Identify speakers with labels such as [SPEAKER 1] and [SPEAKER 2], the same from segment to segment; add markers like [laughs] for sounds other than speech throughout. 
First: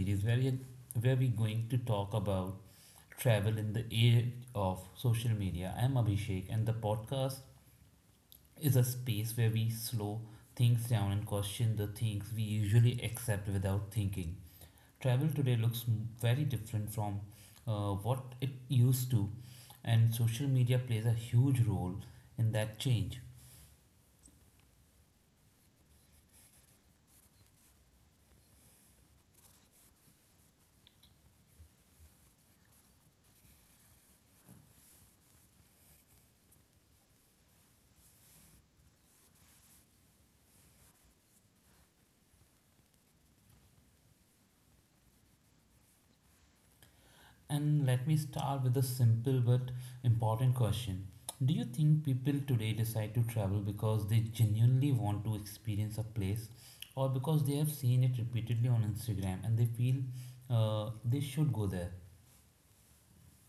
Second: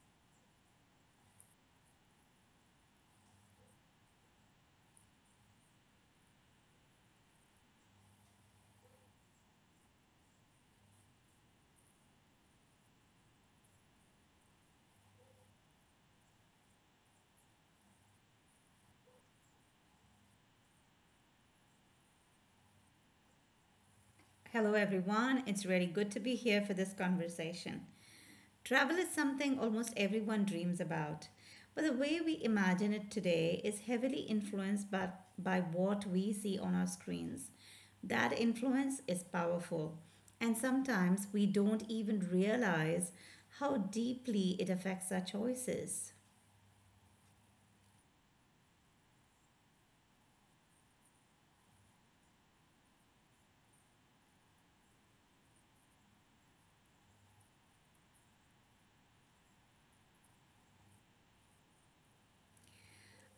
[SPEAKER 1] series where we're going to talk about travel in the age of social media. I'm Abhishek and the podcast is a space where we slow things down and question the things we usually accept without thinking. Travel today looks very different from what it used to, and social media plays a huge role in that change.
[SPEAKER 2] Hello, everyone. It's really good to be here for this conversation. Travel is something almost everyone dreams about, but the way we imagine it today is heavily influenced by what we see on our screens. That influence is powerful, and sometimes we don't even realize how deeply it affects our choices.
[SPEAKER 1] And let me start with a simple but important question. Do you think people today decide to travel because they genuinely want to experience a place, or because they have seen it repeatedly on Instagram and they feel they should go there?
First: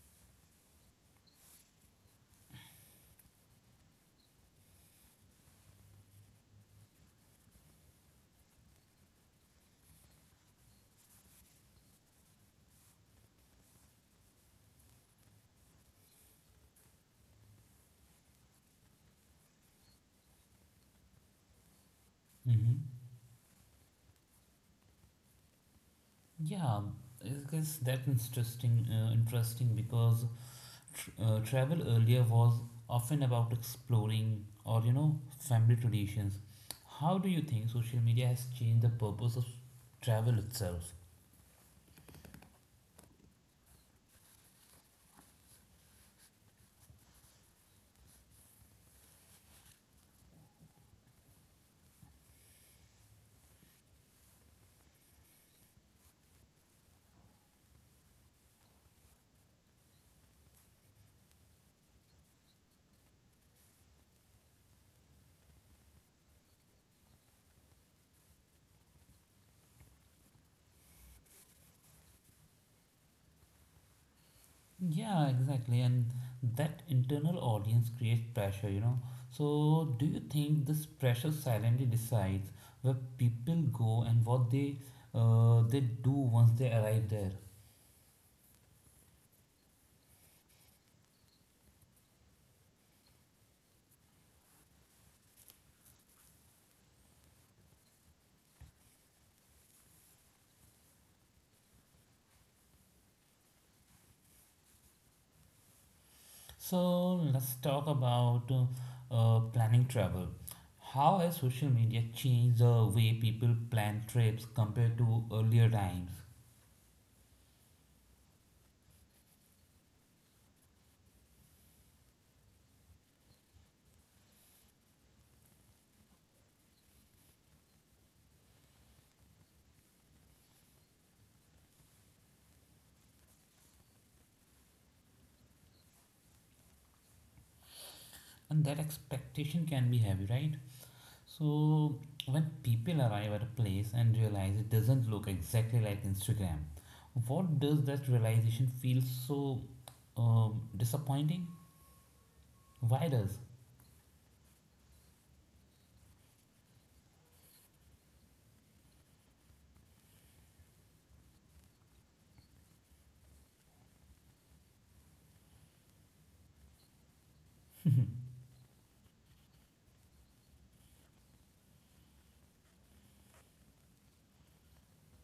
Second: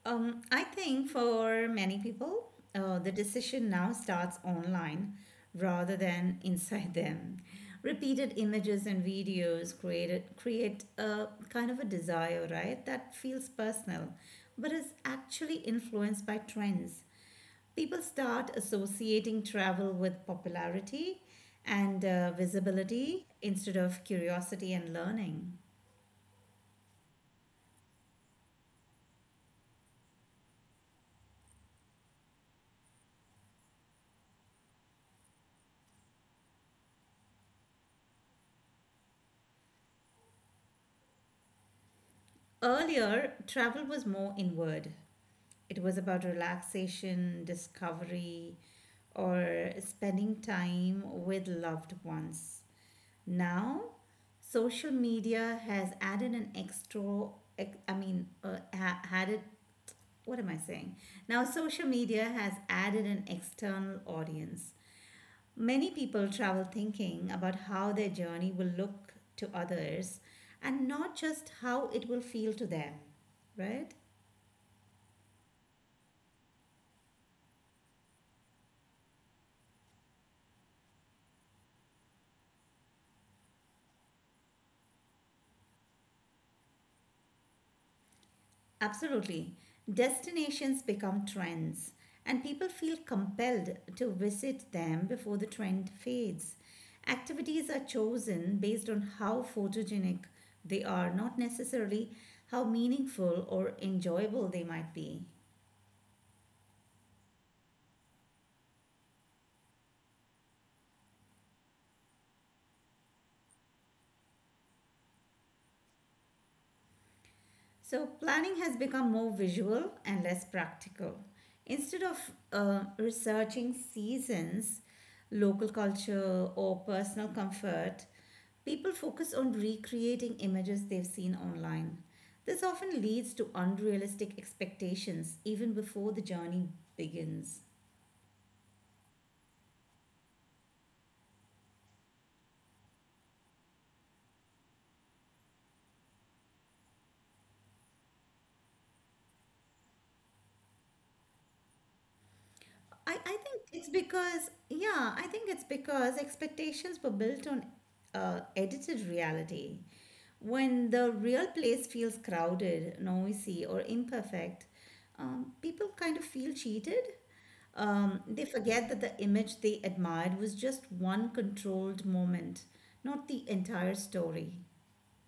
[SPEAKER 2] I think for many people, the decision now starts online rather than inside them. Repeated images and videos create a kind of a desire, right? That feels personal, but is actually influenced by trends. People start associating travel with popularity and
[SPEAKER 1] Mm-hmm.
[SPEAKER 2] visibility instead of curiosity and learning.
[SPEAKER 1] Yeah, I guess that's interesting because travel earlier was often about exploring or, you know, family traditions. How do you think social media has changed the purpose of travel itself?
[SPEAKER 2] Earlier, travel was more inward. It was about relaxation, discovery, or spending time with loved ones. Now, social media has added an extra, ex- I mean, ha- added, what am I saying? Now, social media has added an external audience. Many people travel thinking about how their journey will look to others and not just how it will feel to them, right?
[SPEAKER 1] Yeah, exactly. And that internal audience creates pressure. So, do you think this pressure silently decides where people go and what they do once they arrive there?
[SPEAKER 2] Absolutely. Destinations become trends, and people feel compelled to visit them before the trend fades. Activities are chosen based on how photogenic they are, not necessarily how meaningful or enjoyable they might be.
[SPEAKER 1] So, let's talk about planning travel. How has social media changed the way people plan trips compared to earlier times?
[SPEAKER 2] So, planning has become more visual and less practical. Instead of researching seasons, local culture, or personal comfort, people focus on recreating images they've seen online. This often leads to unrealistic expectations even before the journey begins.
[SPEAKER 1] And that expectation can be heavy, right? So, when people arrive at a place and realize it doesn't look exactly like Instagram, what does that realization feel so disappointing? Why
[SPEAKER 2] I
[SPEAKER 1] does?
[SPEAKER 2] think it's because, yeah, I think it's because expectations were built on edited reality. When the real place feels crowded, noisy, or imperfect, people kind of feel cheated. They forget that the image they admired was just one controlled moment, not the entire story.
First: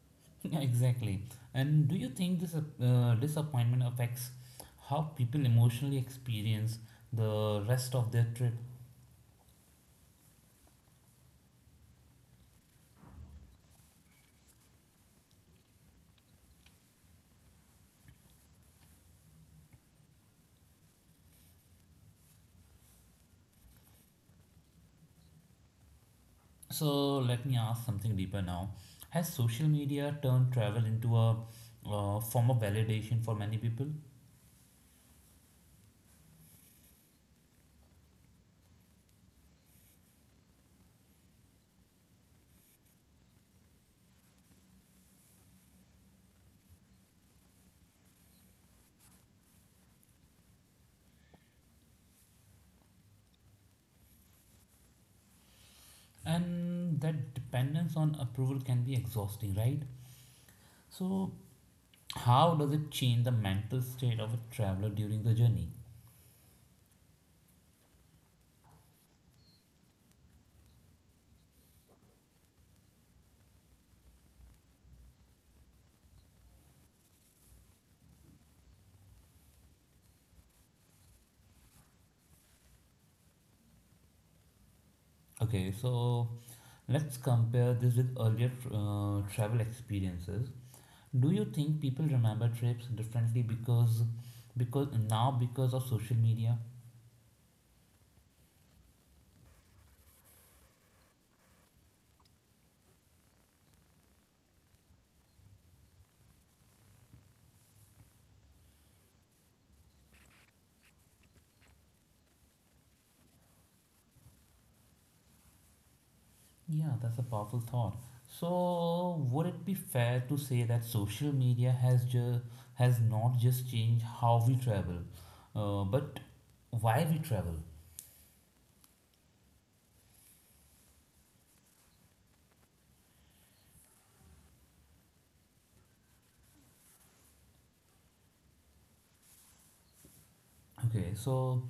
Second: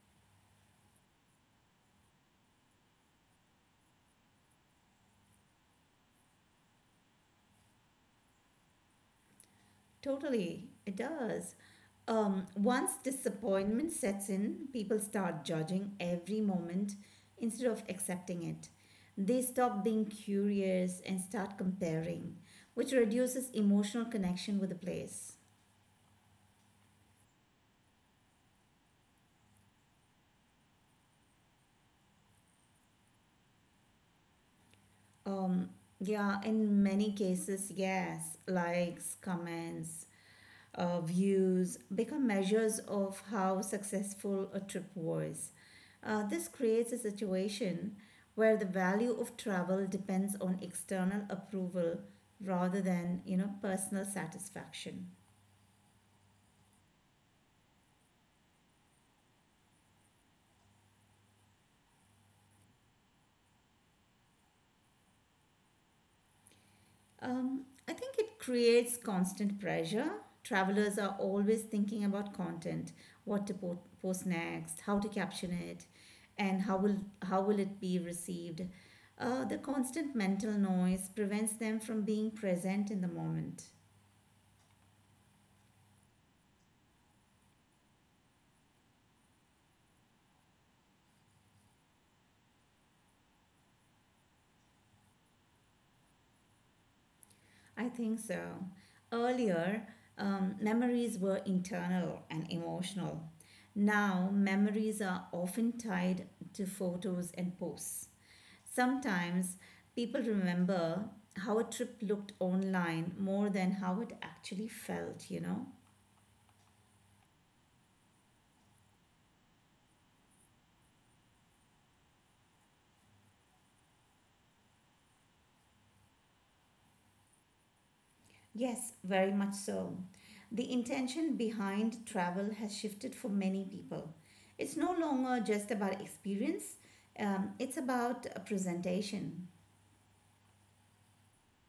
[SPEAKER 1] [laughs] Yeah, exactly. And do you think this disappointment affects how people emotionally experience the rest of their trip?
[SPEAKER 2] Totally, it does. Once disappointment sets in, people start judging every moment instead of accepting it. They stop being curious and start comparing, which reduces emotional connection with the place.
[SPEAKER 1] So, let me ask something deeper now. Has social media turned travel into a form of validation for many people?
[SPEAKER 2] Um, yeah, in many cases, yes, likes, comments, views become measures of how successful a trip was. This creates a situation where the value of travel depends on external approval rather than you know personal satisfaction.
[SPEAKER 1] And that dependence on approval can be exhausting, right? So, how does it change the mental state of a traveler during the journey?
[SPEAKER 2] Um, I think it creates constant pressure. Travelers are always thinking about content, what to post next, how to caption it, and how will it be received. The constant mental noise prevents them from being present in the moment.
[SPEAKER 1] Okay, so let's compare this with earlier travel experiences. Do you think people remember trips differently because of social media?
[SPEAKER 2] I think so. Earlier, memories were internal and emotional. Now, memories are often tied to photos and posts. Sometimes people remember how a trip looked online more than how it actually felt, you know?
[SPEAKER 1] Yeah, that's a powerful thought. So, would it be fair to say that social media has not just changed how we travel, but why we travel?
[SPEAKER 2] Yes, very much so. The intention behind travel has shifted for many people. It's no longer just about experience, it's about a presentation.
[SPEAKER 1] Okay, so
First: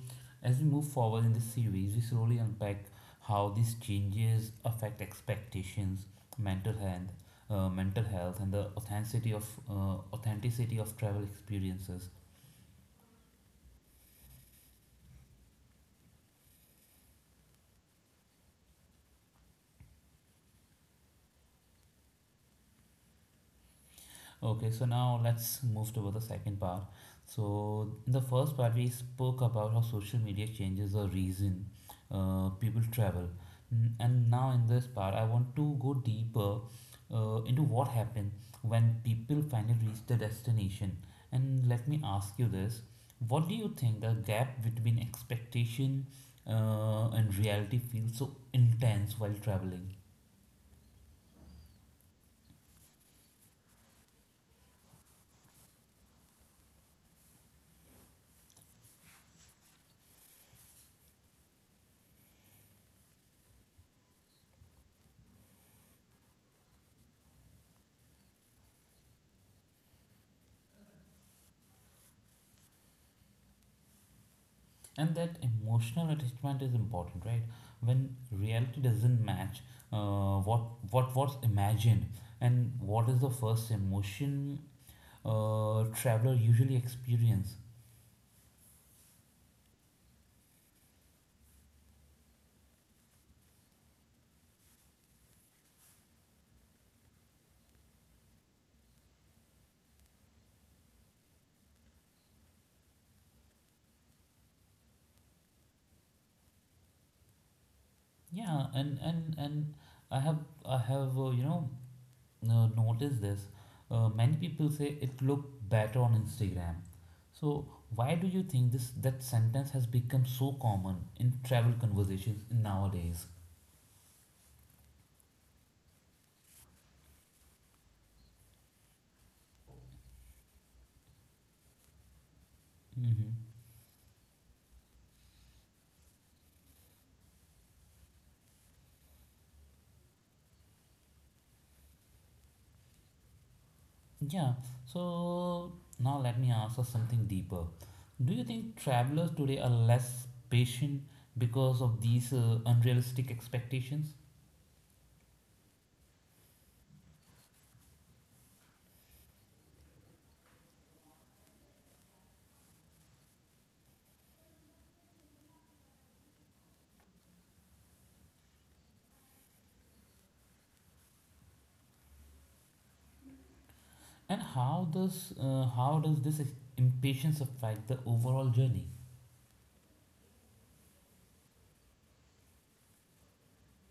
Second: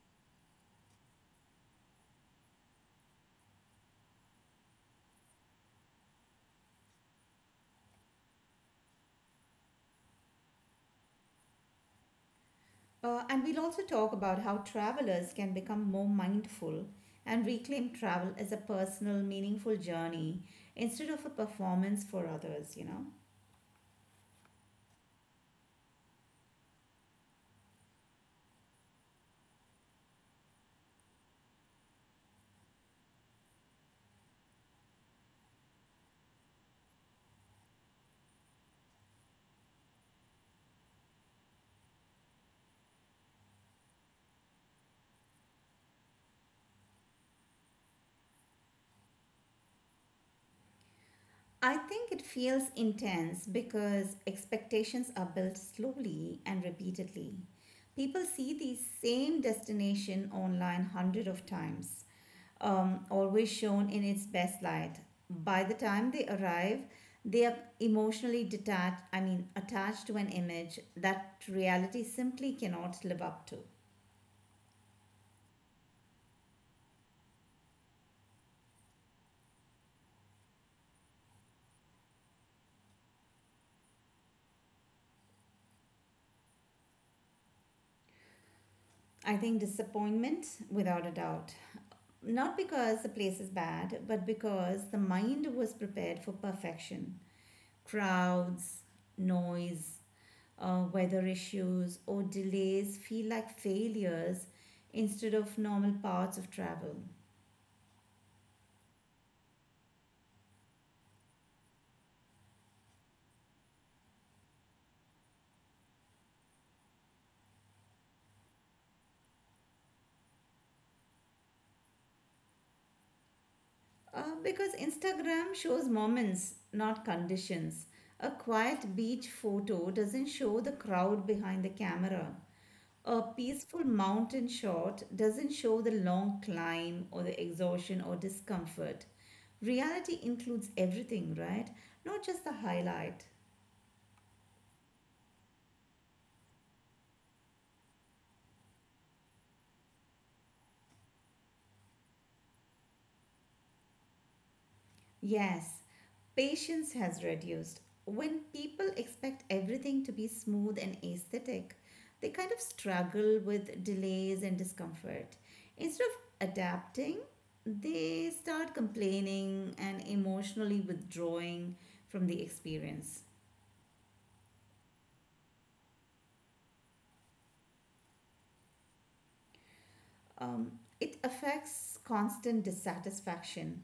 [SPEAKER 1] as we move forward in this series, we slowly unpack how these changes affect expectations, mental health, mental health, and the authenticity of travel experiences.
[SPEAKER 2] And we'll also talk about how travelers can become more mindful and reclaim travel as a personal, meaningful journey instead of a performance for others, you know?
[SPEAKER 1] Okay, so now let's move toward the second part. So, in the first part, we spoke about how social media changes the reason people travel. And now, in this part, I want to go deeper into what happened when people finally reach their destination. And let me ask you this: what do you think the gap between expectation and reality feels so intense while traveling?
[SPEAKER 2] I think it feels intense because expectations are built slowly and repeatedly. People see the same destination online hundred of times, always shown in its best light. By the time they arrive, they are emotionally attached to an image that reality simply cannot live up to.
[SPEAKER 1] And that emotional attachment is important, right? When reality doesn't match uh, what what was imagined, and what is the first emotion traveler usually experience?
[SPEAKER 2] I think disappointment, without a doubt. Not because the place is bad, but because the mind was prepared for perfection. Crowds, noise, weather issues, or delays feel like failures instead of normal parts of travel.
[SPEAKER 1] Yeah, and i have I have noticed this. Many people say it looked better on Instagram. So, why do you think this that sentence has become so common in travel conversations nowadays?
[SPEAKER 2] Because Instagram shows moments, not conditions. A quiet beach photo doesn't show the crowd behind the camera. A
[SPEAKER 1] Mm-hmm.
[SPEAKER 2] peaceful mountain shot doesn't show the long climb or the exhaustion or discomfort. Reality includes everything, right? Not just the highlight.
[SPEAKER 1] Yeah, so now let me ask us something deeper. Do you think travelers today are less patient because of these unrealistic expectations?
[SPEAKER 2] Yes, patience has reduced. When people expect everything to be smooth and aesthetic, they kind of struggle with delays and discomfort. Instead of adapting, they start complaining and emotionally withdrawing from the experience.
[SPEAKER 1] And how does this impatience affect the overall journey?
[SPEAKER 2] Um, it affects constant dissatisfaction.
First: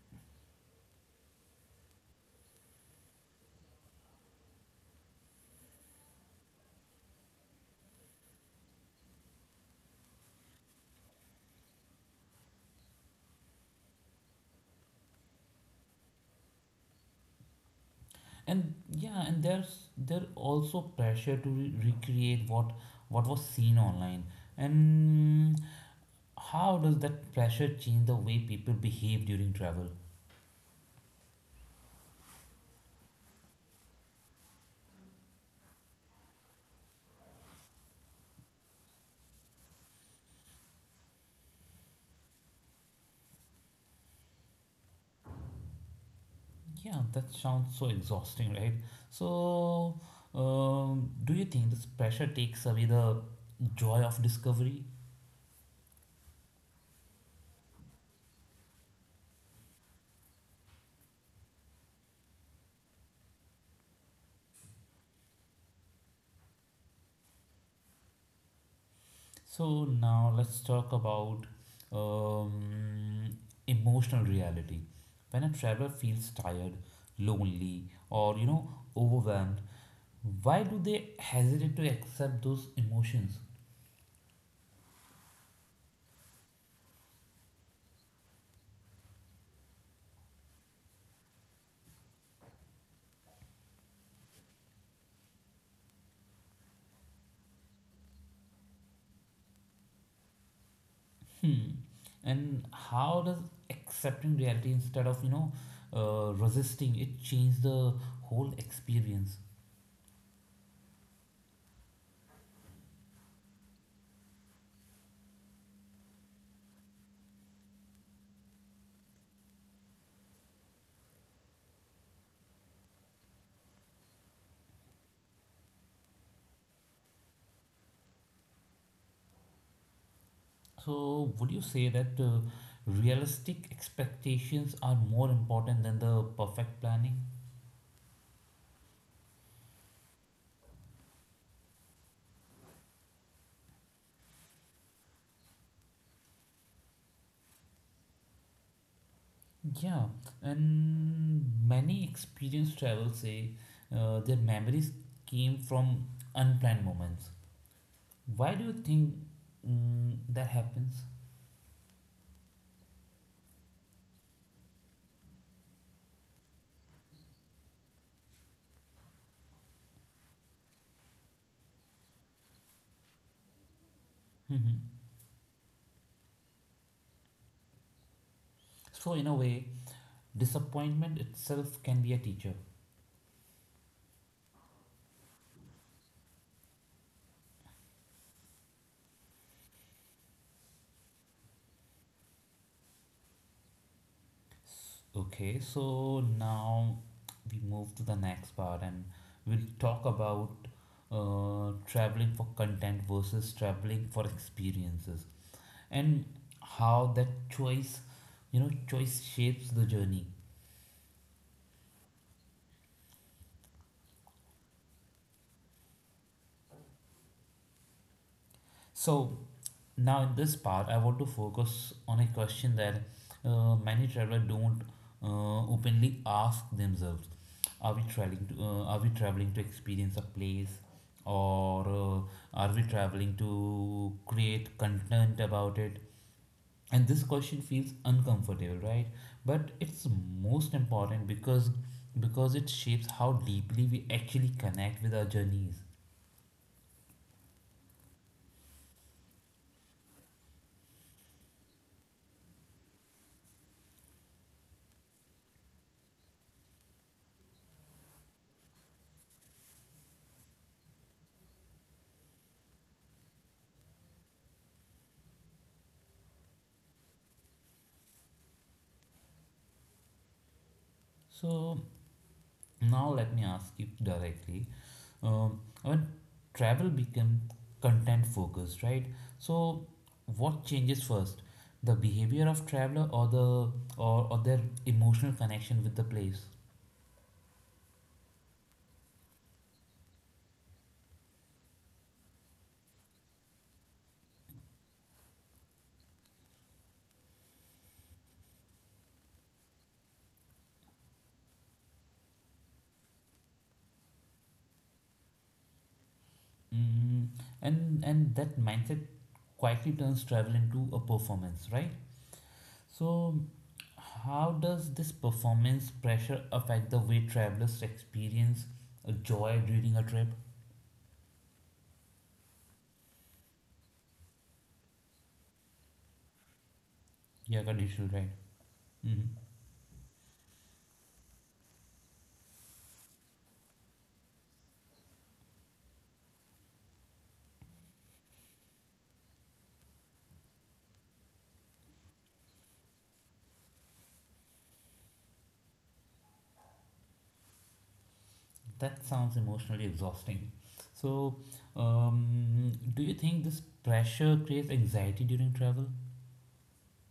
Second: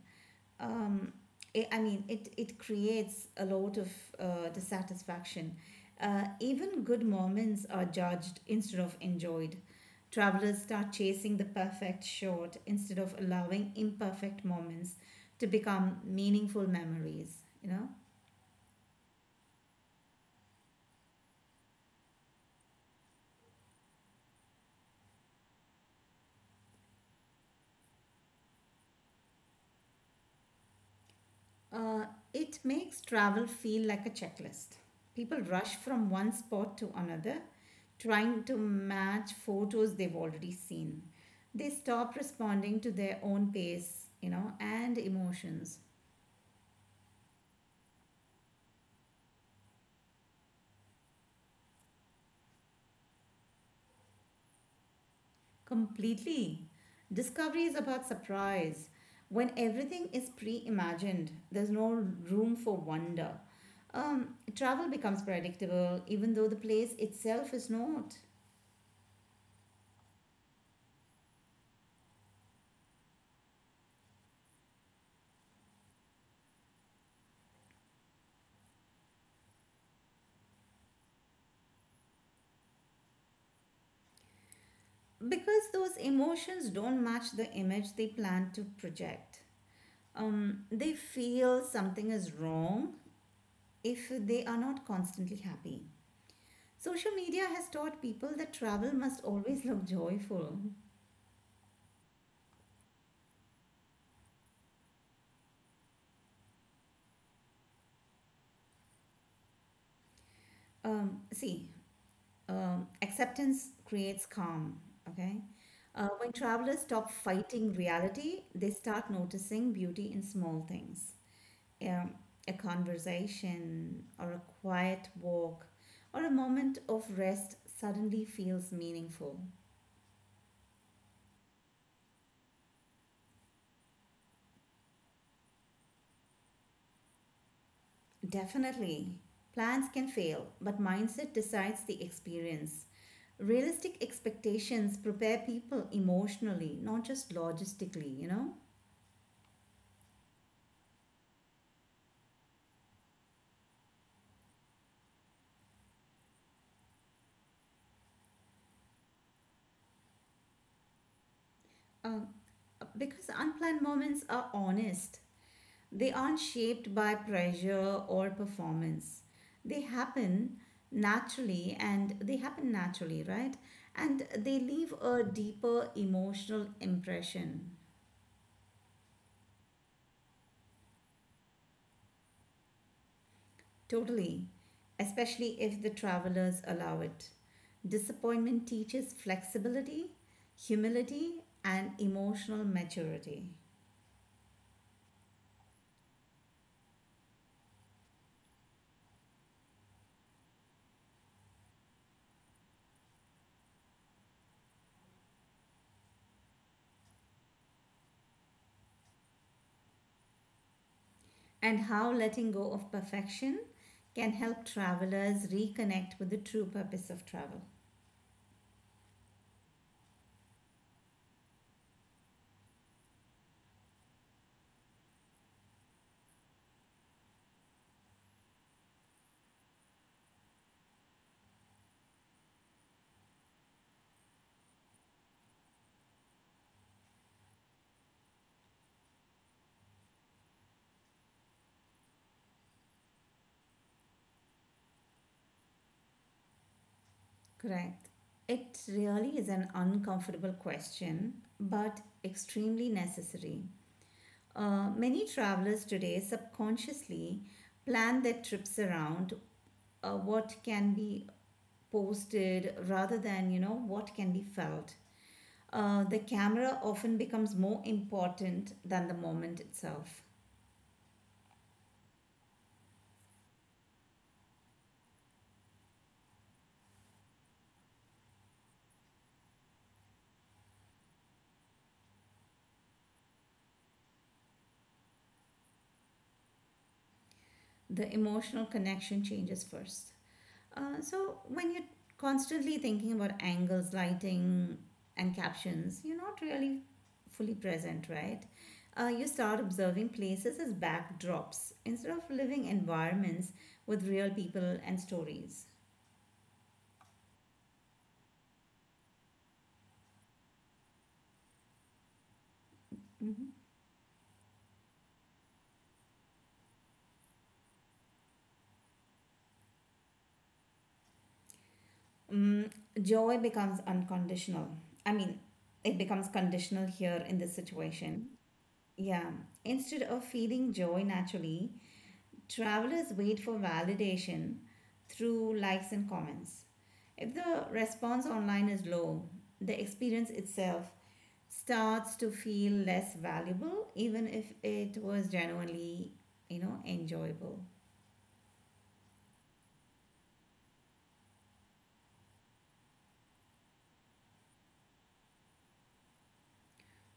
[SPEAKER 2] Um, I mean, it creates a lot of dissatisfaction. Even good moments are judged instead of enjoyed. Travelers start chasing the perfect shot instead of allowing imperfect moments to become meaningful memories, you know?
[SPEAKER 1] And, yeah, and there's there also pressure to recreate what was seen online. And how does that pressure change the way people behave during travel?
[SPEAKER 2] Uh, it makes travel feel like a checklist. People rush from one spot to another, trying to match photos they've already seen. They stop responding to their own pace, you know, and emotions
[SPEAKER 1] Yeah, that sounds so exhausting, right? So, do you think this pressure takes away the joy of discovery?
[SPEAKER 2] completely. Discovery is about surprise. When everything is pre imagined, there's no room for wonder. Travel becomes predictable, even though the place itself is not.
[SPEAKER 1] So, now let's talk about um, emotional reality. When a traveler feels tired, lonely, or overwhelmed, why do they hesitate to accept those emotions?
[SPEAKER 2] Because those emotions don't match the image they plan to project. They feel something is wrong if they are not constantly happy. Social media has taught people that travel must always look joyful.
[SPEAKER 1] Hmm. And how does accepting reality instead of, resisting it change the whole experience?
[SPEAKER 2] See, acceptance creates calm, okay? When travelers stop fighting reality, they start noticing beauty in small things. um, a conversation or a quiet walk or a moment of rest suddenly feels meaningful.
[SPEAKER 1] So, would you say that realistic expectations are more important than the perfect planning?
[SPEAKER 2] Definitely, plans can fail, but mindset decides the experience. Realistic expectations prepare people emotionally, not just logistically, you know?
[SPEAKER 1] Yeah, and many experienced travelers say their memories came from unplanned moments. Why do you think that happens?
[SPEAKER 2] Um, because unplanned moments are honest. They aren't shaped by pressure or performance. They happen naturally and they happen naturally, right? And they
[SPEAKER 1] Hmm.
[SPEAKER 2] leave a deeper emotional impression.
[SPEAKER 1] So, in a way, disappointment itself can be a teacher.
[SPEAKER 2] Totally, especially if the travelers allow it. Disappointment teaches flexibility, humility, and emotional maturity,
[SPEAKER 1] Okay, so now we move to the next part, and we'll talk about traveling for content versus traveling for experiences, and how that choice you know choice shapes the journey.
[SPEAKER 2] and how letting go of perfection can help travelers reconnect with the true purpose of travel.
[SPEAKER 1] So now, in this part, I want to focus on a question that many travelers don't openly ask themselves: Are we traveling to Are we traveling to experience a place, or are we traveling to create content about it? And this question feels uncomfortable, right? But it's most important because it shapes how deeply we actually connect with our journeys.
[SPEAKER 2] Correct. It really is an uncomfortable question, but extremely necessary. Many travelers today subconsciously plan their trips around what can be posted rather than, you know, what can be felt. The camera often becomes more important than the moment itself.
[SPEAKER 1] So now let me ask you directly. When travel become content focused, right? So, what changes first, the behavior of traveler, or their emotional connection with the place?
[SPEAKER 2] The emotional connection changes first. So when you're constantly thinking about angles, lighting, and captions, you're not really fully present, right? You start observing places as backdrops instead of living environments with real people and stories.
[SPEAKER 1] Mm, and that mindset quietly turns travel into a performance, right?
[SPEAKER 2] Mhm.
[SPEAKER 1] So, how does this performance pressure affect the way travelers experience a joy during a trip?
[SPEAKER 2] Mm, joy becomes unconditional. I mean, it becomes conditional here in this
[SPEAKER 1] Yeah, conditional,
[SPEAKER 2] situation.
[SPEAKER 1] right?
[SPEAKER 2] Yeah.
[SPEAKER 1] Mm-hmm.
[SPEAKER 2] Instead of feeling joy naturally, travelers wait for validation through likes and comments. If the response online is low, the experience itself starts to feel less valuable, even if it was genuinely, you know, enjoyable.
[SPEAKER 1] That sounds emotionally exhausting. So, do you think this pressure creates anxiety during travel?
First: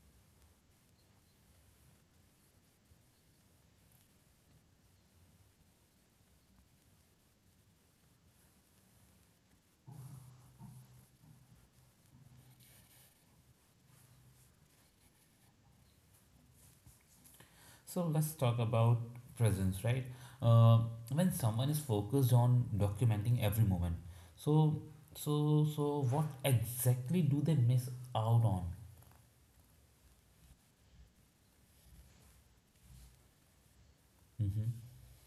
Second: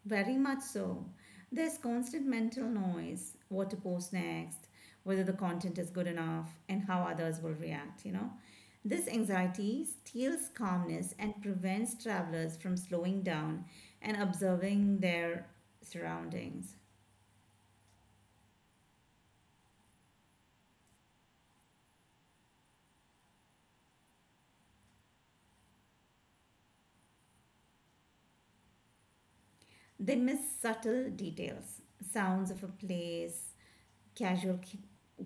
[SPEAKER 2] Very much so. There's constant mental noise: what to post next, whether the content is good enough, and how others will react, you know. This anxiety steals calmness and prevents travelers from slowing down and observing their surroundings.
[SPEAKER 1] So, let's talk about presence, right? Uh, when someone is focused on documenting every moment, so so what exactly do they miss out on?
[SPEAKER 2] They miss subtle details, sounds of a place, casual
[SPEAKER 1] Mm-hmm.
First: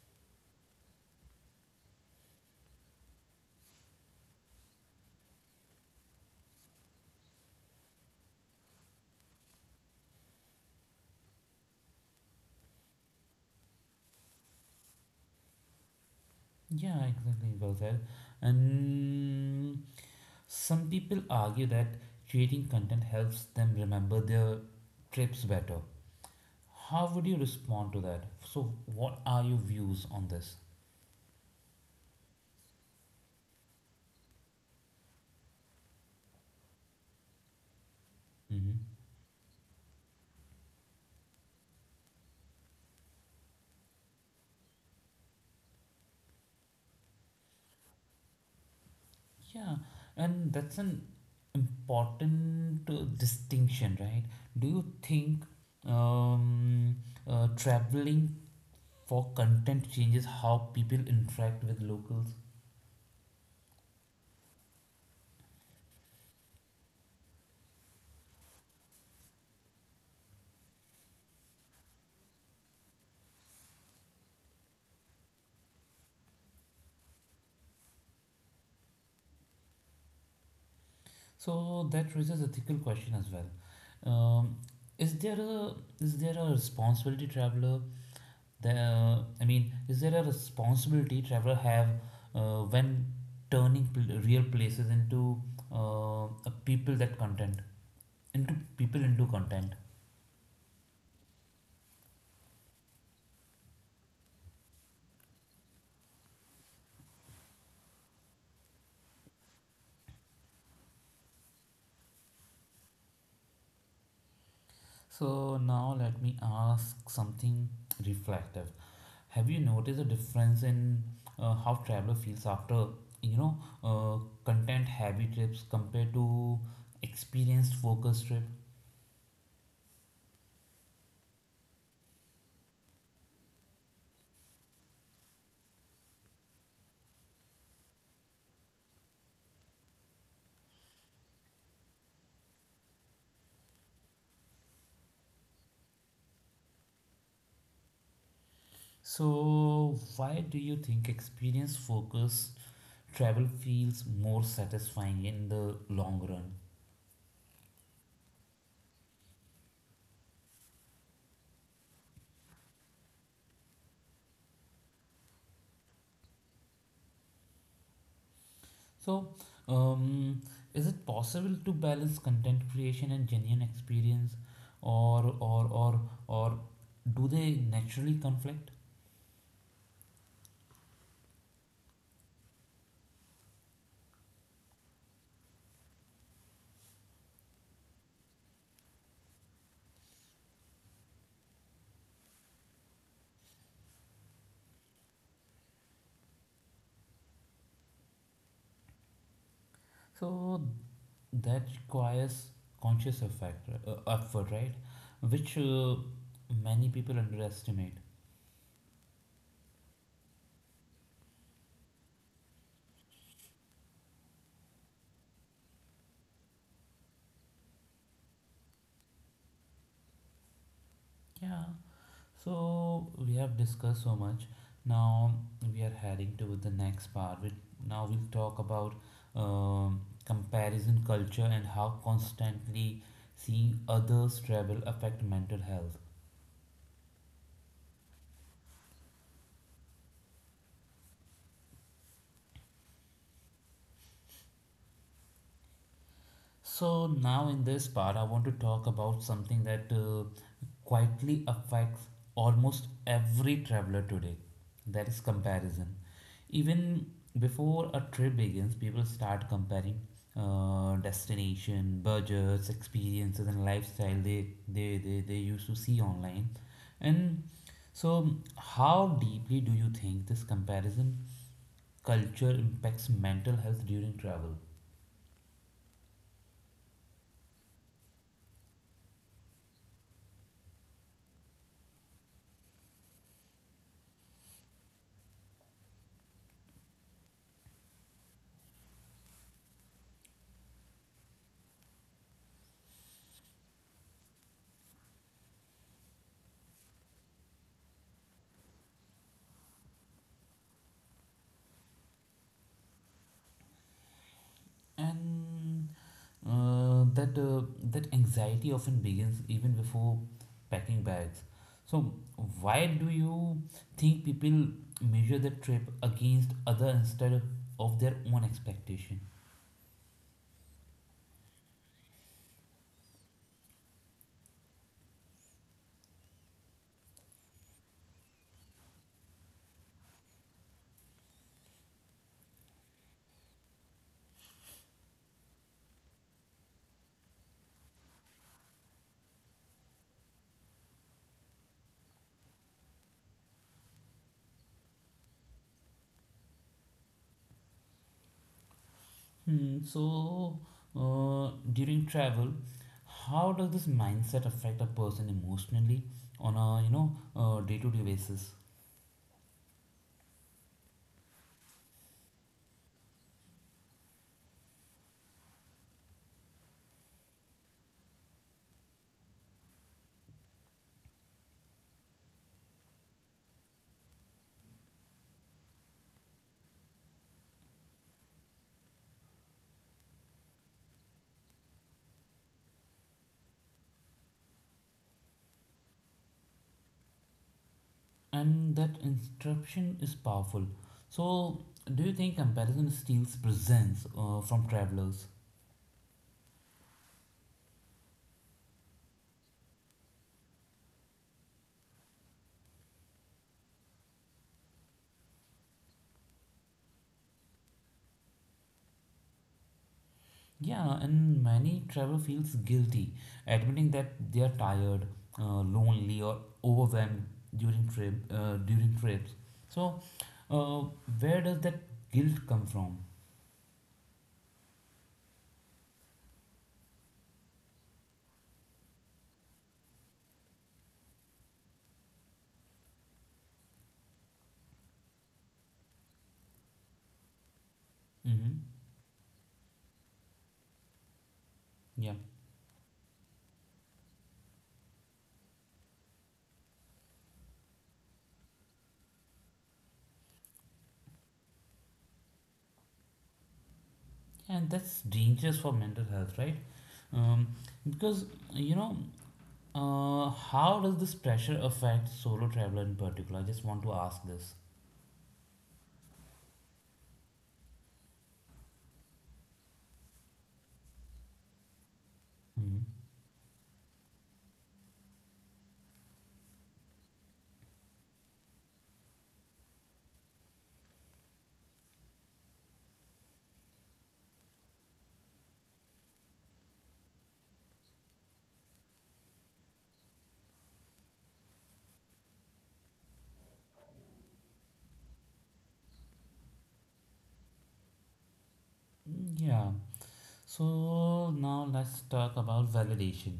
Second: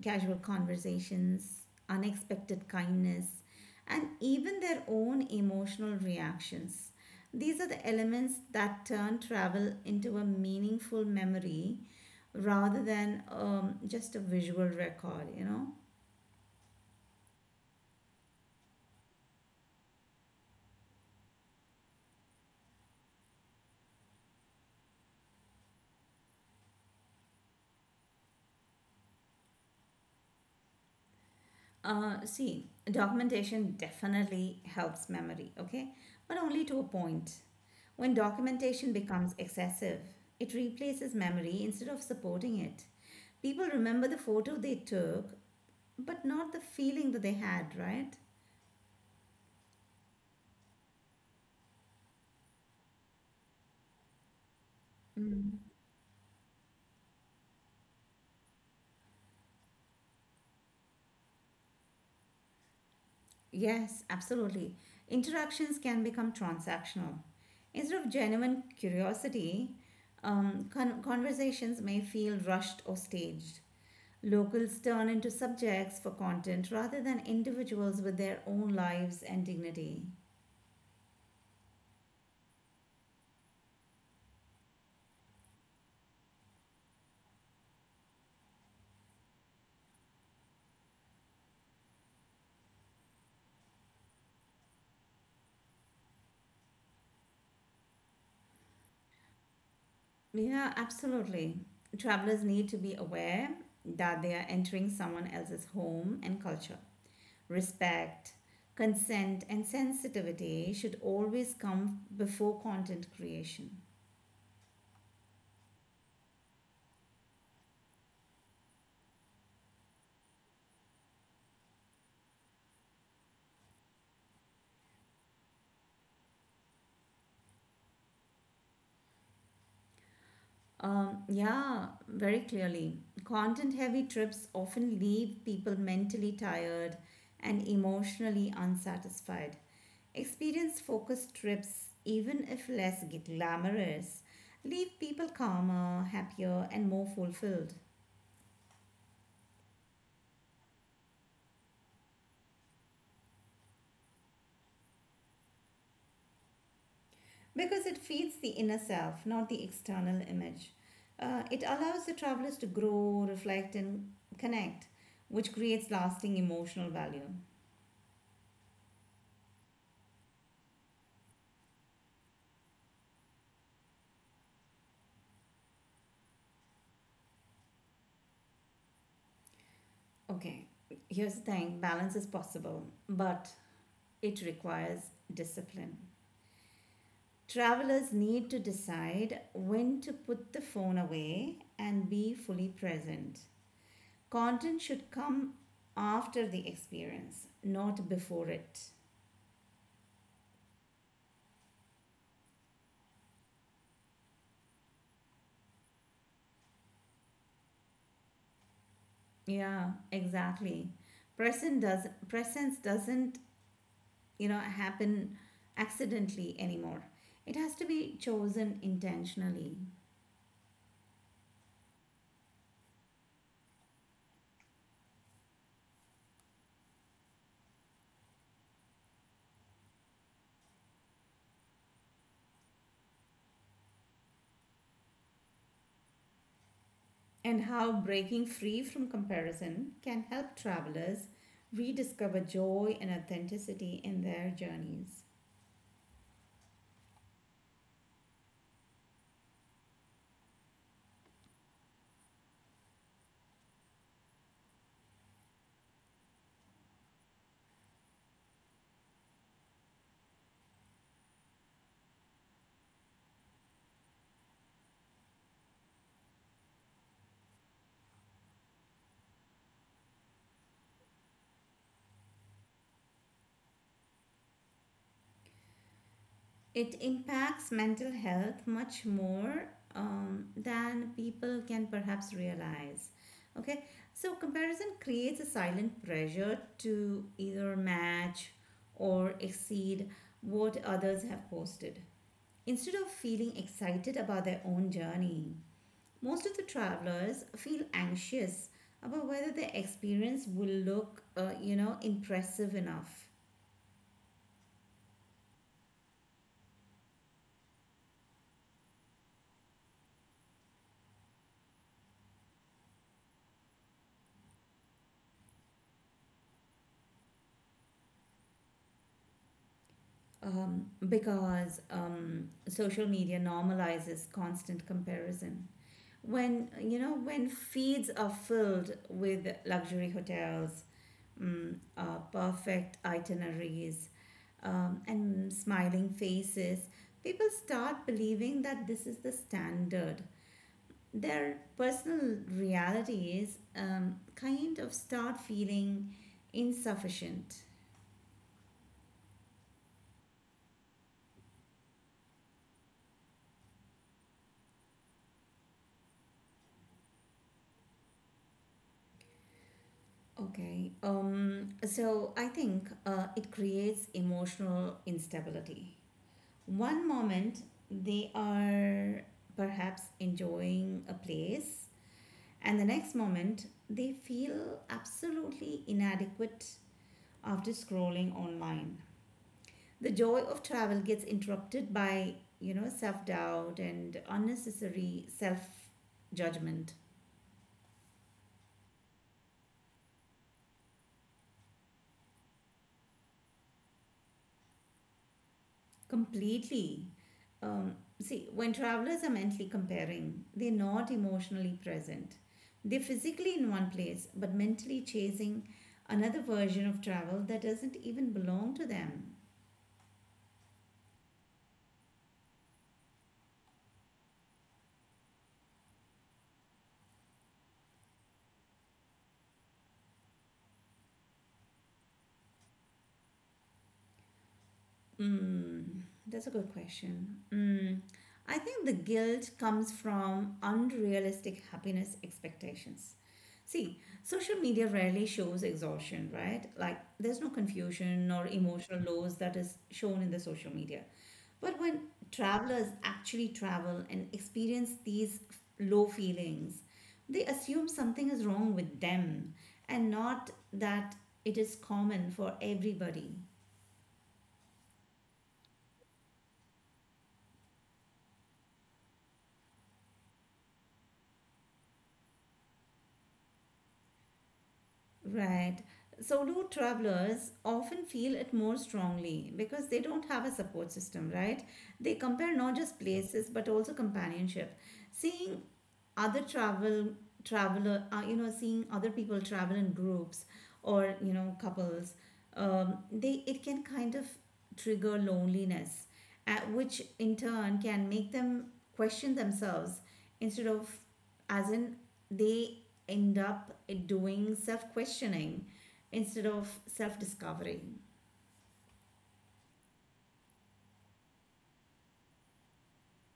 [SPEAKER 2] casual conversations, unexpected kindness, and even their own emotional reactions. These are the elements that turn travel into a meaningful memory rather than just a visual record, you know.
[SPEAKER 1] Yeah, exactly. Well said. And some people argue that creating content helps them remember their trips better. How would you respond to that? So, what are your views on this?
[SPEAKER 2] See, documentation definitely helps memory, okay? But only to a point. When
[SPEAKER 1] Hmm.
[SPEAKER 2] documentation becomes excessive, it replaces memory instead of supporting it. People remember the photo they took, but not the feeling that they had, right?
[SPEAKER 1] Yeah, and that's an important distinction, right? Do you think
[SPEAKER 2] Mm.
[SPEAKER 1] um, traveling for content changes how people interact with locals?
[SPEAKER 2] Yes, absolutely. Interactions can become transactional. Instead of genuine curiosity, conversations may feel rushed or staged. Locals turn into subjects for content rather than individuals with their own lives and dignity.
[SPEAKER 1] So that raises ethical question as well. Um, is there a is there a responsibility traveler I mean, is there a responsibility traveler have when turning real places into a people that content into people into content?
[SPEAKER 2] Yeah, absolutely. Travelers need to be aware that they are entering someone else's home and culture. Respect, consent, and sensitivity should always come before content creation.
[SPEAKER 1] So now let me ask something reflective. Have you noticed a difference in how traveler feels after you know uh, content heavy trips compared to experienced focus trip?
[SPEAKER 2] Yeah, very clearly. Content heavy trips often leave people mentally tired and emotionally unsatisfied. Experience focused trips, even if less glamorous, leave people calmer, happier, and more fulfilled
[SPEAKER 1] So why do you think experience focus travel feels more satisfying in the long run.
[SPEAKER 2] because it feeds the inner self, not the external image. It allows the travelers to grow, reflect, and connect, which creates lasting emotional value.
[SPEAKER 1] So, um, is it possible to balance content creation and genuine experience, or or or or do they naturally conflict?
[SPEAKER 2] Okay, here's the thing: balance is possible, but it requires discipline. Travelers need to decide when to put the phone away and be fully present. Content should come after the experience, not before it.
[SPEAKER 1] So that requires conscious effort, right? Which many people underestimate.
[SPEAKER 2] Yeah, exactly. Present does presence doesn't, you know, happen accidentally anymore. It has to be chosen intentionally.
[SPEAKER 1] Yeah. So we have discussed so much. Now we are heading to the next part. Now we'll talk about comparison culture and how constantly seeing others travel affect mental health.
[SPEAKER 2] And how breaking free from comparison can help travelers rediscover joy and authenticity in their journeys.
[SPEAKER 1] So now in this part, I want to talk about something that quietly affects almost every traveler today. That is comparison. Even before a trip begins, people start comparing destination, budgets, experiences, and lifestyle they used to see online. And so, how deeply do you think this comparison culture impacts mental health during travel?
[SPEAKER 2] It impacts mental health much more than people can perhaps realize. Okay, so comparison creates a silent pressure to either match or exceed what others have posted instead of feeling excited about their own journey. Most of the travelers feel anxious about whether their experience will look, you know, impressive enough
[SPEAKER 1] And that anxiety often begins even before packing bags. So why do you think people measure the trip against other instead of their own expectation?
[SPEAKER 2] because social media normalizes constant comparison. When, you know, when feeds are filled with luxury hotels, perfect itineraries, and smiling faces, people start believing that this is the standard. Their personal realities kind of start feeling insufficient.
[SPEAKER 1] Hmm, so during travel, how does this mindset affect a person emotionally on a day-to-day basis?
[SPEAKER 2] Okay, so I think it creates emotional instability. One moment they are perhaps enjoying a place, and the next moment they feel absolutely inadequate after scrolling online. The joy of travel gets interrupted by you know self doubt and unnecessary self judgment
[SPEAKER 1] And that instruction is powerful. So do you think comparison steals presence from travelers?
[SPEAKER 2] completely. Um, see, when travelers are mentally comparing, they're not emotionally present. They're physically in one place but mentally chasing another version of travel that doesn't even belong to them.
[SPEAKER 1] Yeah, and many travel feels guilty admitting that they are tired, lonely, or overwhelmed during trips. So, uh, where does that guilt come from?
[SPEAKER 2] Mm, that's a good question. Mm, I think the guilt comes from unrealistic happiness expectations. See, social media rarely shows exhaustion, right? Like there's no confusion
[SPEAKER 1] Mm-hmm.
[SPEAKER 2] or emotional lows that is shown in the social media. But when
[SPEAKER 1] Yeah,
[SPEAKER 2] travelers actually travel and experience these low feelings, they assume something is wrong with them and not that it is common for everybody.
[SPEAKER 1] and that's dangerous for mental health, right? Um, because you know, how does this pressure affect solo traveler in particular? I just want to ask this.
[SPEAKER 2] Right. Solo travelers often feel it more strongly because they don't have a support system, right? They compare not
[SPEAKER 1] Hmm.
[SPEAKER 2] just places but also companionship. Seeing other travel traveler, you know, seeing other people travel in groups or you know couples, they it can kind of trigger loneliness, which in turn can make them question themselves instead of as in they end up doing self questioning instead of self discovery.
[SPEAKER 1] Yeah. So now let's talk about validation.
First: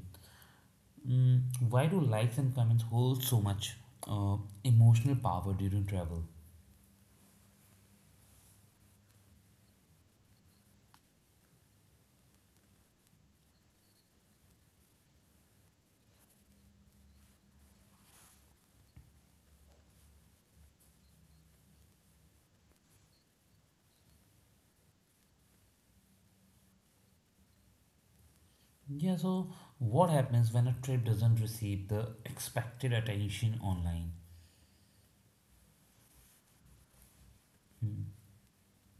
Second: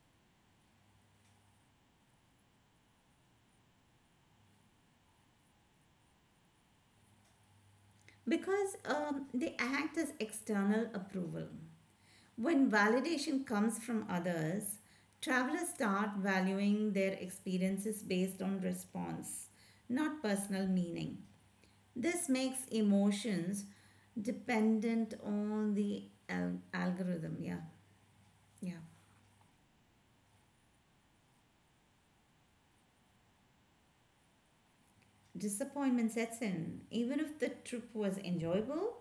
[SPEAKER 1] Mm, why do likes and comments hold so much uh, emotional power during travel?
[SPEAKER 2] Because they act as external approval. When validation comes from others, travelers start valuing their experiences based on response, not personal meaning. This makes emotions dependent on the algorithm. Yeah, yeah.
[SPEAKER 1] Yeah, so what happens when a trip doesn't receive the expected attention online?
[SPEAKER 2] Disappointment sets in. Even if the trip
[SPEAKER 1] Hmm.
[SPEAKER 2] was enjoyable,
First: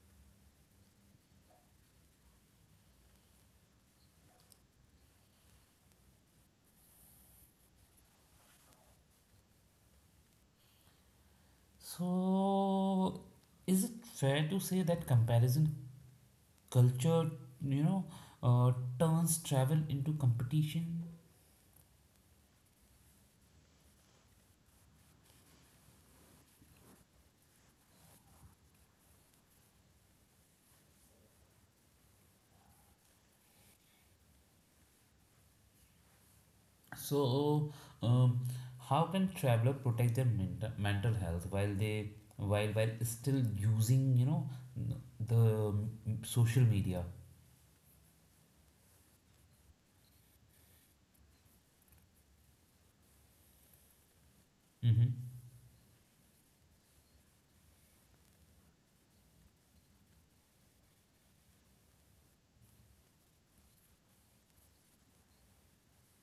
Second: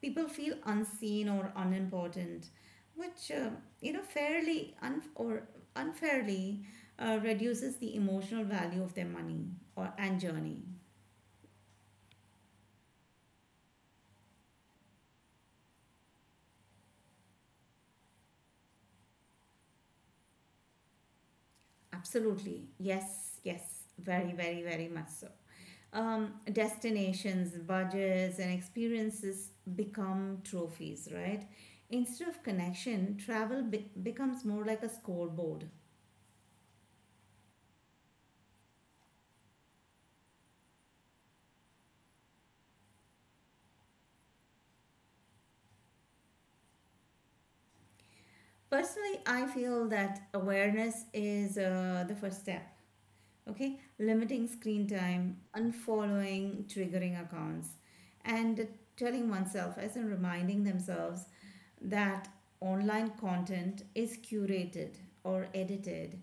[SPEAKER 2] people feel unseen or unimportant, which you know fairly un- or unfairly reduces the emotional value of their money or and journey.
[SPEAKER 1] So, is it fair to say that comparison culture, you know, uh, turns travel into competition?
[SPEAKER 2] Absolutely, yes, yes, very, very, very much so. Destinations, budgets, and experiences become trophies, right? Instead of connection, travel becomes more like a scoreboard.
[SPEAKER 1] So, um, how can traveler protect their mental health while they while still using n- the social media?
[SPEAKER 2] Personally, I feel that awareness is the first step. Okay, limiting screen
[SPEAKER 1] Mm-hmm.
[SPEAKER 2] time, unfollowing triggering accounts, and telling oneself, as in reminding themselves, that online content is curated or edited.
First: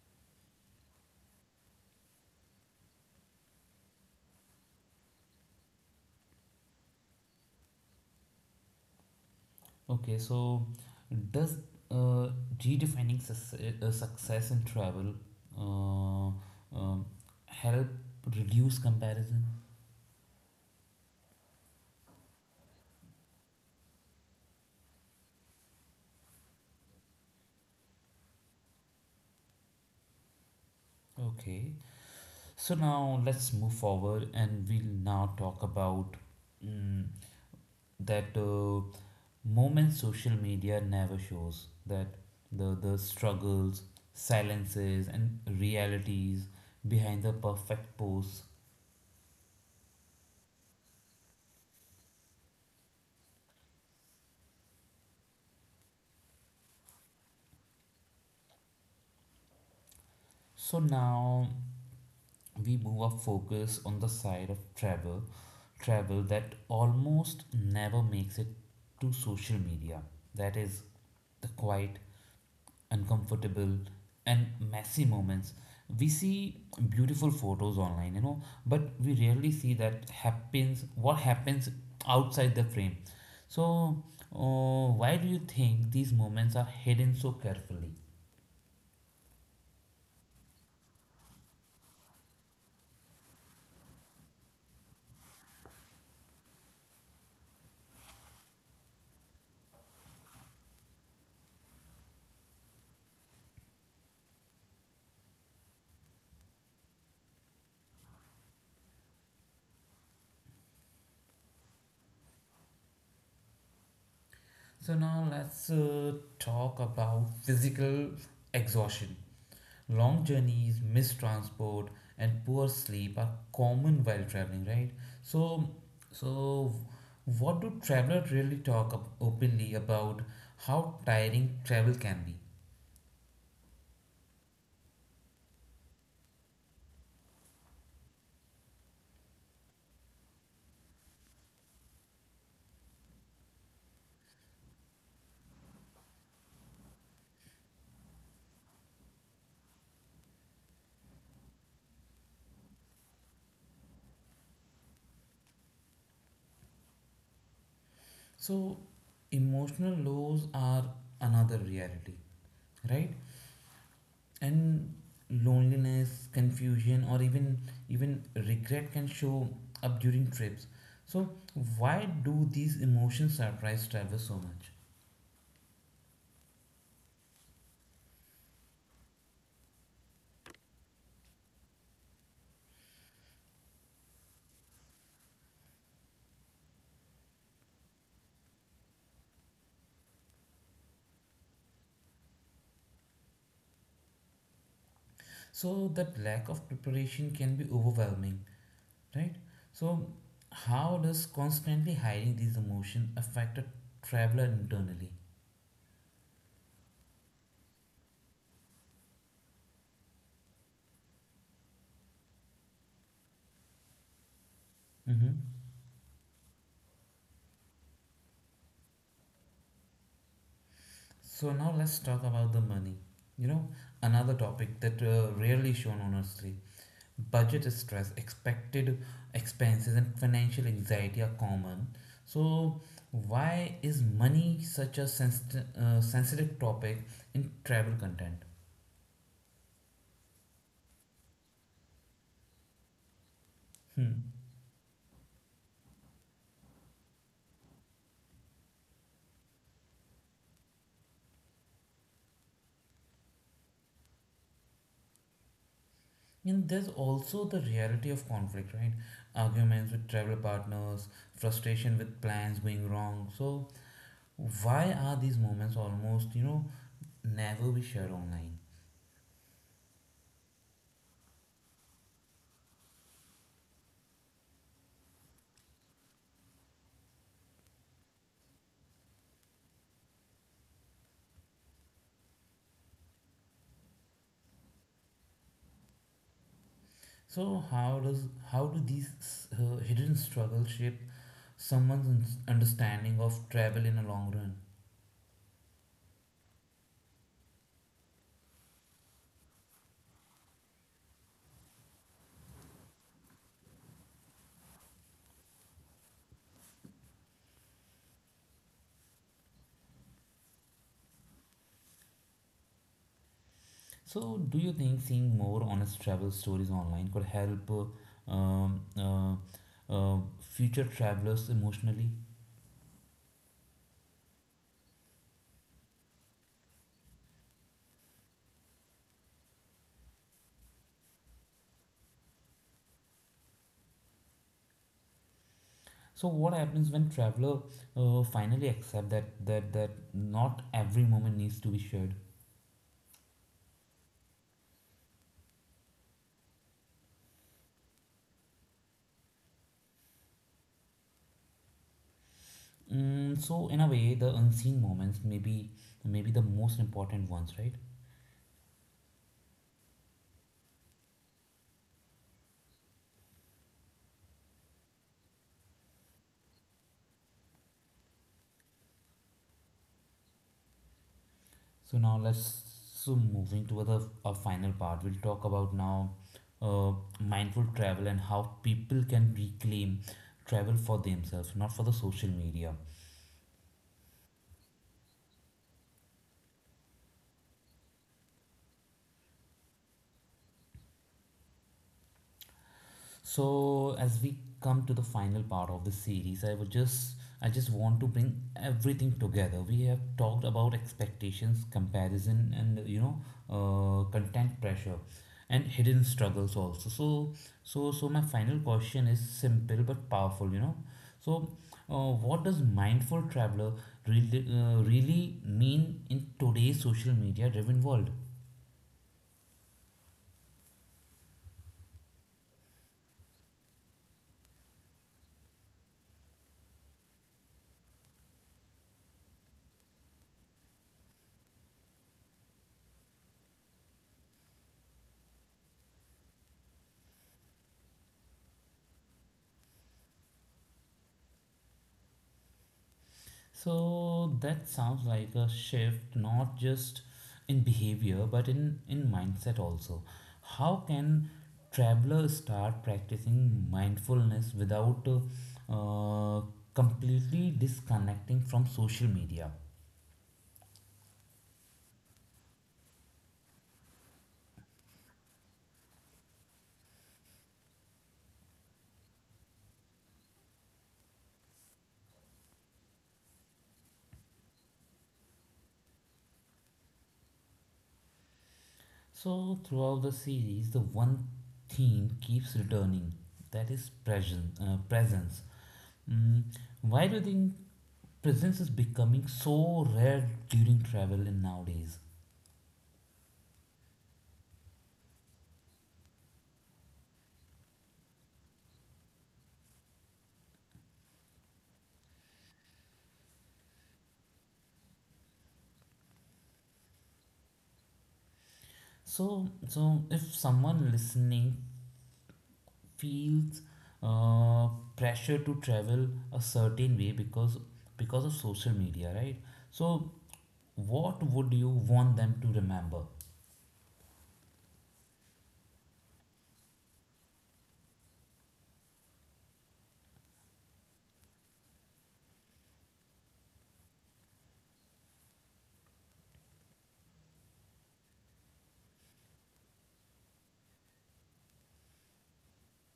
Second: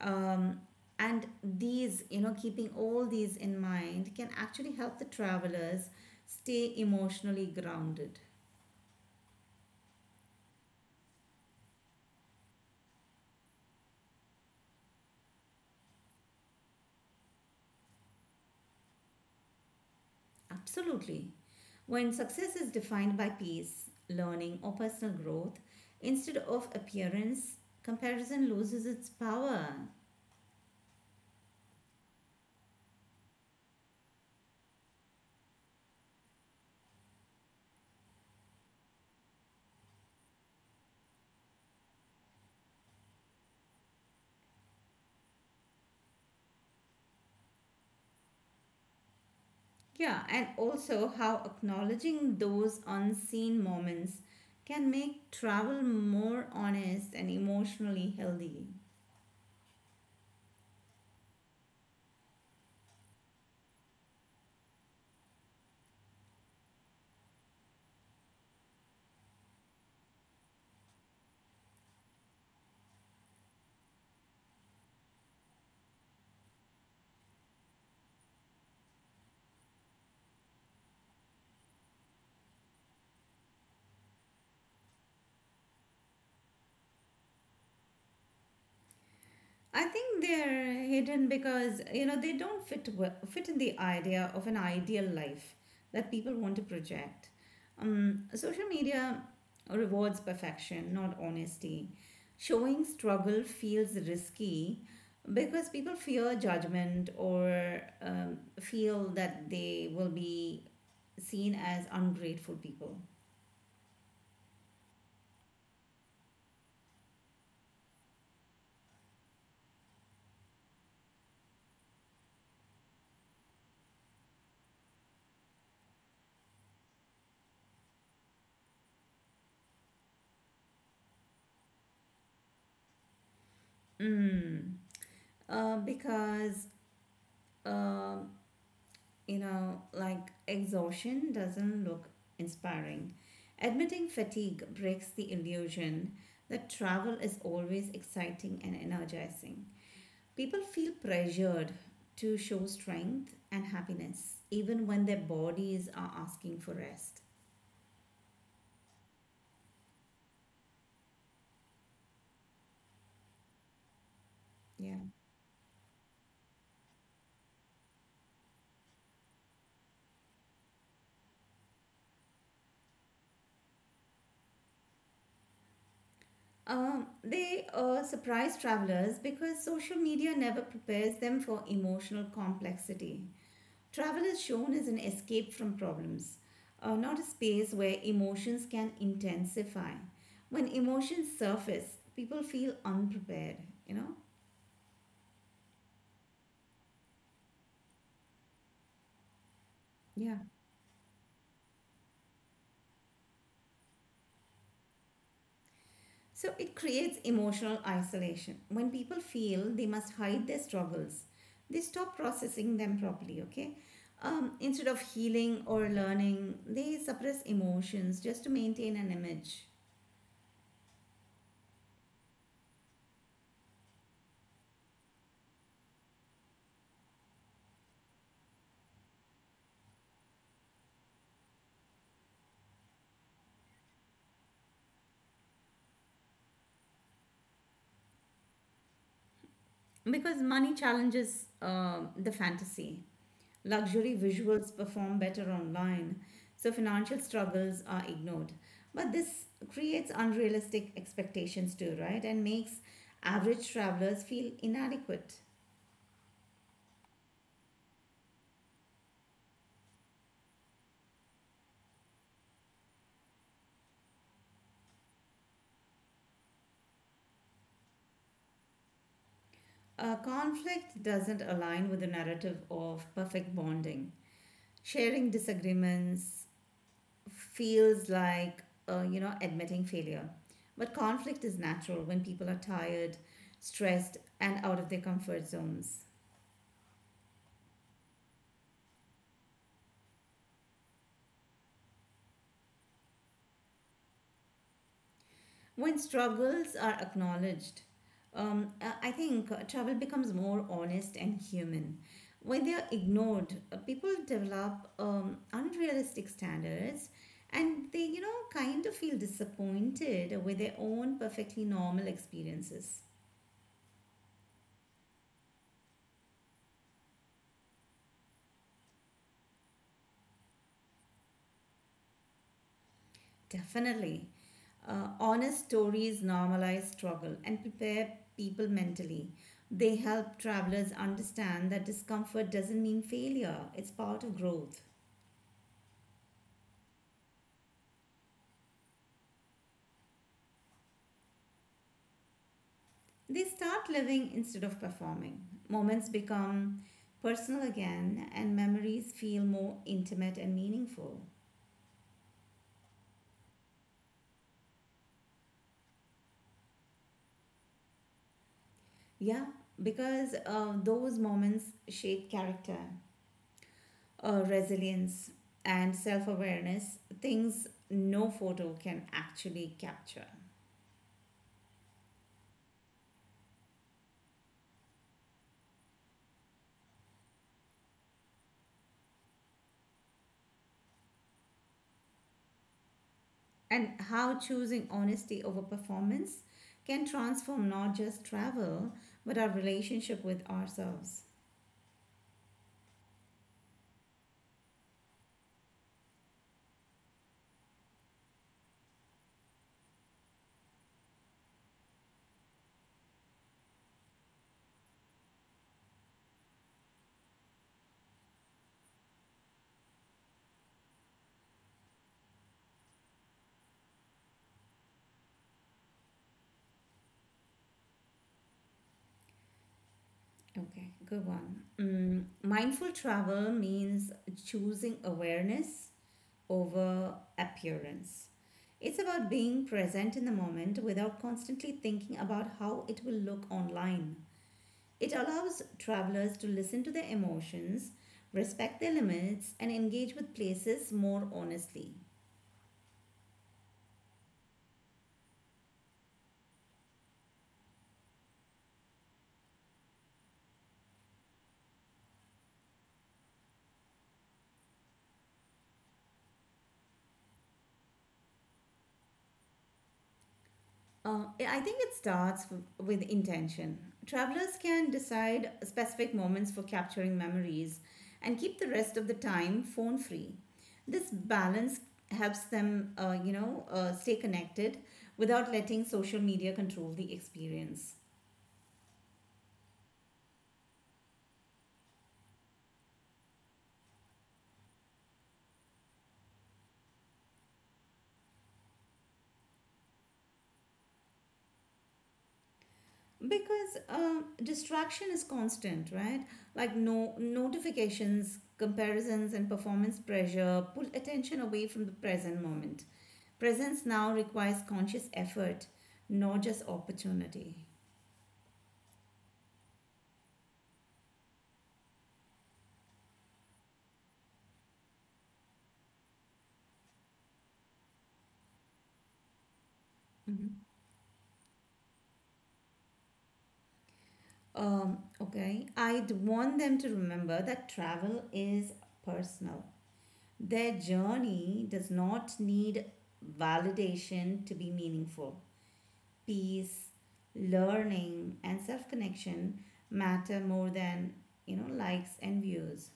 [SPEAKER 2] Um, and these, you know, keeping all these in mind can actually help the travelers stay emotionally grounded.
[SPEAKER 1] Okay, so does uh, redefining success in travel uh, um, help reduce comparison?
[SPEAKER 2] Absolutely. When success is defined by peace, learning, or personal growth, instead of appearance, comparison loses its power.
[SPEAKER 1] Okay, so now let's move forward and we'll now talk about mm, that. Moments social media never shows, that the struggles, silences, and realities behind the perfect posts.
[SPEAKER 2] Yeah, and also how acknowledging those unseen moments can make travel more honest and emotionally healthy.
[SPEAKER 1] So now we move our focus on the side of travel that almost never makes it to social media, that is the quiet, uncomfortable, and messy moments. We see beautiful photos online, but we rarely see that happens what happens outside the frame. So why do you think these moments are hidden so carefully?
[SPEAKER 2] I think they're hidden because you know they don't fit well, fit in the idea of an ideal life that people want to project. Social media rewards perfection, not honesty. Showing struggle feels risky because people fear judgment or feel that they will be seen as ungrateful people.
[SPEAKER 1] So now let's talk about physical exhaustion. Long journeys, missed transport, and poor sleep are common while traveling, right? So, so what do travelers really talk up openly about how tiring travel can be?
[SPEAKER 2] Mm. Because um you know, like exhaustion doesn't look inspiring. Admitting fatigue breaks the illusion that travel is always exciting and energizing. People feel pressured to show strength and happiness, even when their bodies are asking for rest.
[SPEAKER 1] So, emotional lows are another reality, right? And
[SPEAKER 2] Yeah.
[SPEAKER 1] loneliness, confusion, or even regret can show up during trips. So, why do these emotions surprise travelers so much?
[SPEAKER 2] They surprise travelers because social media never prepares them for emotional complexity. Travel is shown as an escape from problems, not a space where emotions can intensify. When emotions surface, people feel unprepared, you know?
[SPEAKER 1] So that lack of preparation can be overwhelming, right? So
[SPEAKER 2] Yeah.
[SPEAKER 1] how does constantly hiding these emotions affect a traveler internally?
[SPEAKER 2] So it creates emotional isolation. When people feel they must hide their struggles, they stop processing them properly, okay? Instead of
[SPEAKER 1] Hmm.
[SPEAKER 2] healing or learning, they suppress emotions just to maintain an image.
[SPEAKER 1] So now let's talk about the money. You know, Another topic that rarely shown honestly. Budget stress, expected expenses, and financial anxiety are common. So why is money such a sensitive topic in travel content?
[SPEAKER 2] Because money challenges the fantasy. Luxury
[SPEAKER 1] Hmm.
[SPEAKER 2] visuals perform better online, so financial struggles are ignored. But this creates unrealistic expectations too, right? And makes average travelers feel inadequate.
[SPEAKER 1] And there's also the reality of conflict, right? Arguments with travel partners, frustration with plans going wrong. So, why are these moments almost never be shared online?
[SPEAKER 2] A conflict doesn't align with the narrative of perfect bonding. Sharing disagreements feels like, you know, admitting failure. But conflict is natural when people are tired, stressed, and out of their comfort zones.
[SPEAKER 1] So, how do these hidden struggles shape someone's understanding of travel in a long run?
[SPEAKER 2] When struggles are acknowledged, I think travel becomes more honest and human. When they are ignored, people develop unrealistic standards and they, you know, kind of feel disappointed with their own perfectly normal experiences.
[SPEAKER 1] So, do you think seeing more honest travel stories online could help future travelers emotionally?
[SPEAKER 2] Definitely. Honest stories normalize struggle and prepare people mentally. They help travelers understand that discomfort doesn't mean failure, it's part of growth.
[SPEAKER 1] So what happens when traveler finally accept that not every moment needs to be shared?
[SPEAKER 2] They start living instead of performing. Moments become personal again, and memories feel more intimate and meaningful.
[SPEAKER 1] So in a way, the unseen moments maybe the most important ones, right?
[SPEAKER 2] Yeah, because those moments shape character, resilience, and self awareness, things no photo can actually capture.
[SPEAKER 1] So now let's so moving to the our final part. We'll talk about now uh, mindful travel and how people can reclaim travel for themselves, not for the social media.
[SPEAKER 2] And how choosing honesty over performance can transform not just travel, but our relationship with ourselves.
[SPEAKER 1] So as we come to the final part of this series, I just want to bring everything together. We have talked about expectations, comparison, and content pressure, and hidden struggles also. So my final question is simple but powerful. So what does mindful traveler really mean in today's social media driven world?
[SPEAKER 2] Okay, good one. Mm, mindful travel means choosing awareness over appearance. It's about being present in the moment without constantly thinking about how it will look online. It allows travelers to listen to their emotions, respect their limits, and engage with places more honestly.
[SPEAKER 1] So that sounds like a shift not just in behavior but in mindset also. How can travelers start practicing mindfulness without uh, completely disconnecting from social media?
[SPEAKER 2] Yeah, I think it starts with intention. Travelers can decide specific moments for capturing memories and keep the rest of the time phone free. This balance helps them, you know, stay connected without letting social media control the experience.
[SPEAKER 1] So throughout the series, the one theme keeps returning, that is presence. Presence. Mm, why do you think presence is becoming so rare during travel in nowadays?
[SPEAKER 2] Because distraction is constant, right? Like no notifications, comparisons, and performance pressure pull attention away from the present moment. Presence now requires conscious effort, not just opportunity.
[SPEAKER 1] So, if someone listening feels uh, pressure to travel a certain way because of social media, right? So,
[SPEAKER 2] Mhm.
[SPEAKER 1] what would you want them to remember?
[SPEAKER 2] Okay, I'd want them to remember that travel is personal. Their journey does not need validation to be meaningful. Peace, learning, and self connection matter more than, you know, likes and views.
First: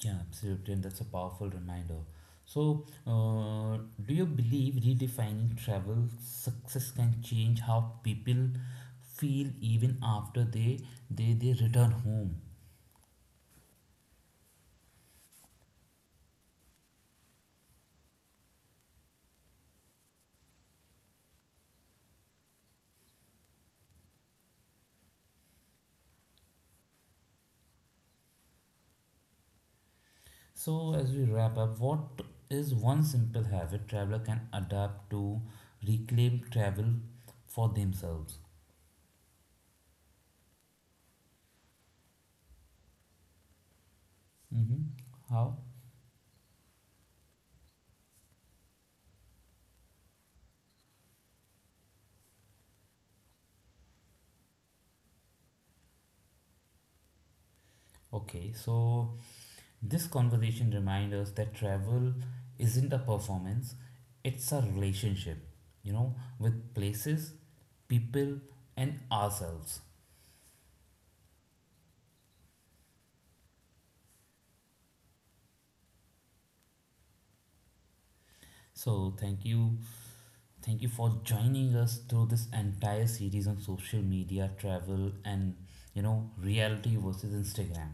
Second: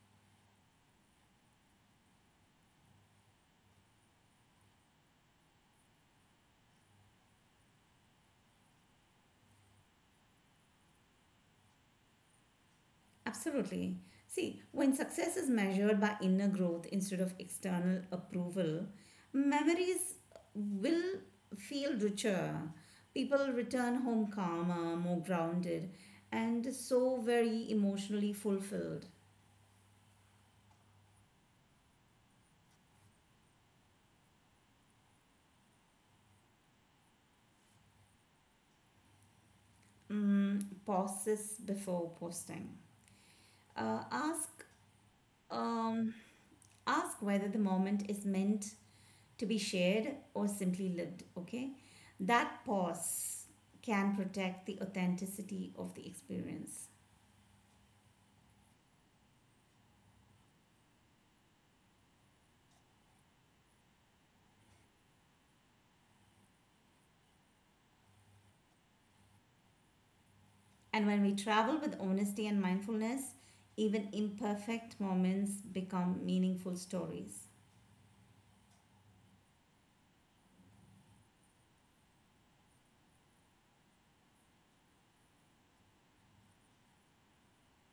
[SPEAKER 1] Yeah, absolutely, and that's a powerful reminder. So, do you believe redefining travel success can change how people feel even after they return home?
[SPEAKER 2] Absolutely. See, when success is measured by inner growth instead of external approval, memories will feel richer. People return home calmer, more grounded, and so very emotionally fulfilled.
[SPEAKER 1] So, as we wrap up, what is one simple habit traveler can adapt to reclaim travel for themselves?
[SPEAKER 2] Mm, pause this before posting. Ask
[SPEAKER 1] Mm-hmm. How?
[SPEAKER 2] um, ask whether the moment is meant to be shared or simply lived, okay? That pause can protect the authenticity of the experience.
[SPEAKER 1] Okay, so this conversation reminds us that travel isn't a performance, it's a relationship, with places, people, and ourselves.
[SPEAKER 2] And when we travel with honesty and mindfulness, even imperfect moments become meaningful stories.
[SPEAKER 1] So, thank you for joining us through this entire series on social media, travel, and reality versus Instagram.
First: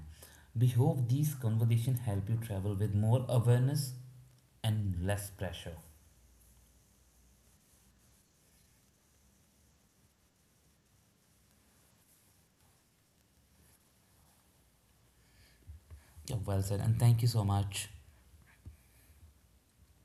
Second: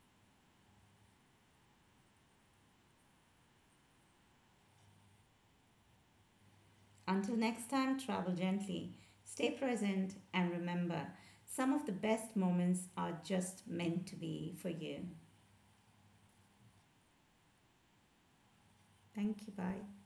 [SPEAKER 1] We hope these conversations help you travel with more awareness and less pressure.
[SPEAKER 2] Until next time, travel gently, stay present, and remember some of the best moments are just meant to be for you.
[SPEAKER 1] Yeah, well said, and thank you so much.
[SPEAKER 2] Thank you. Bye.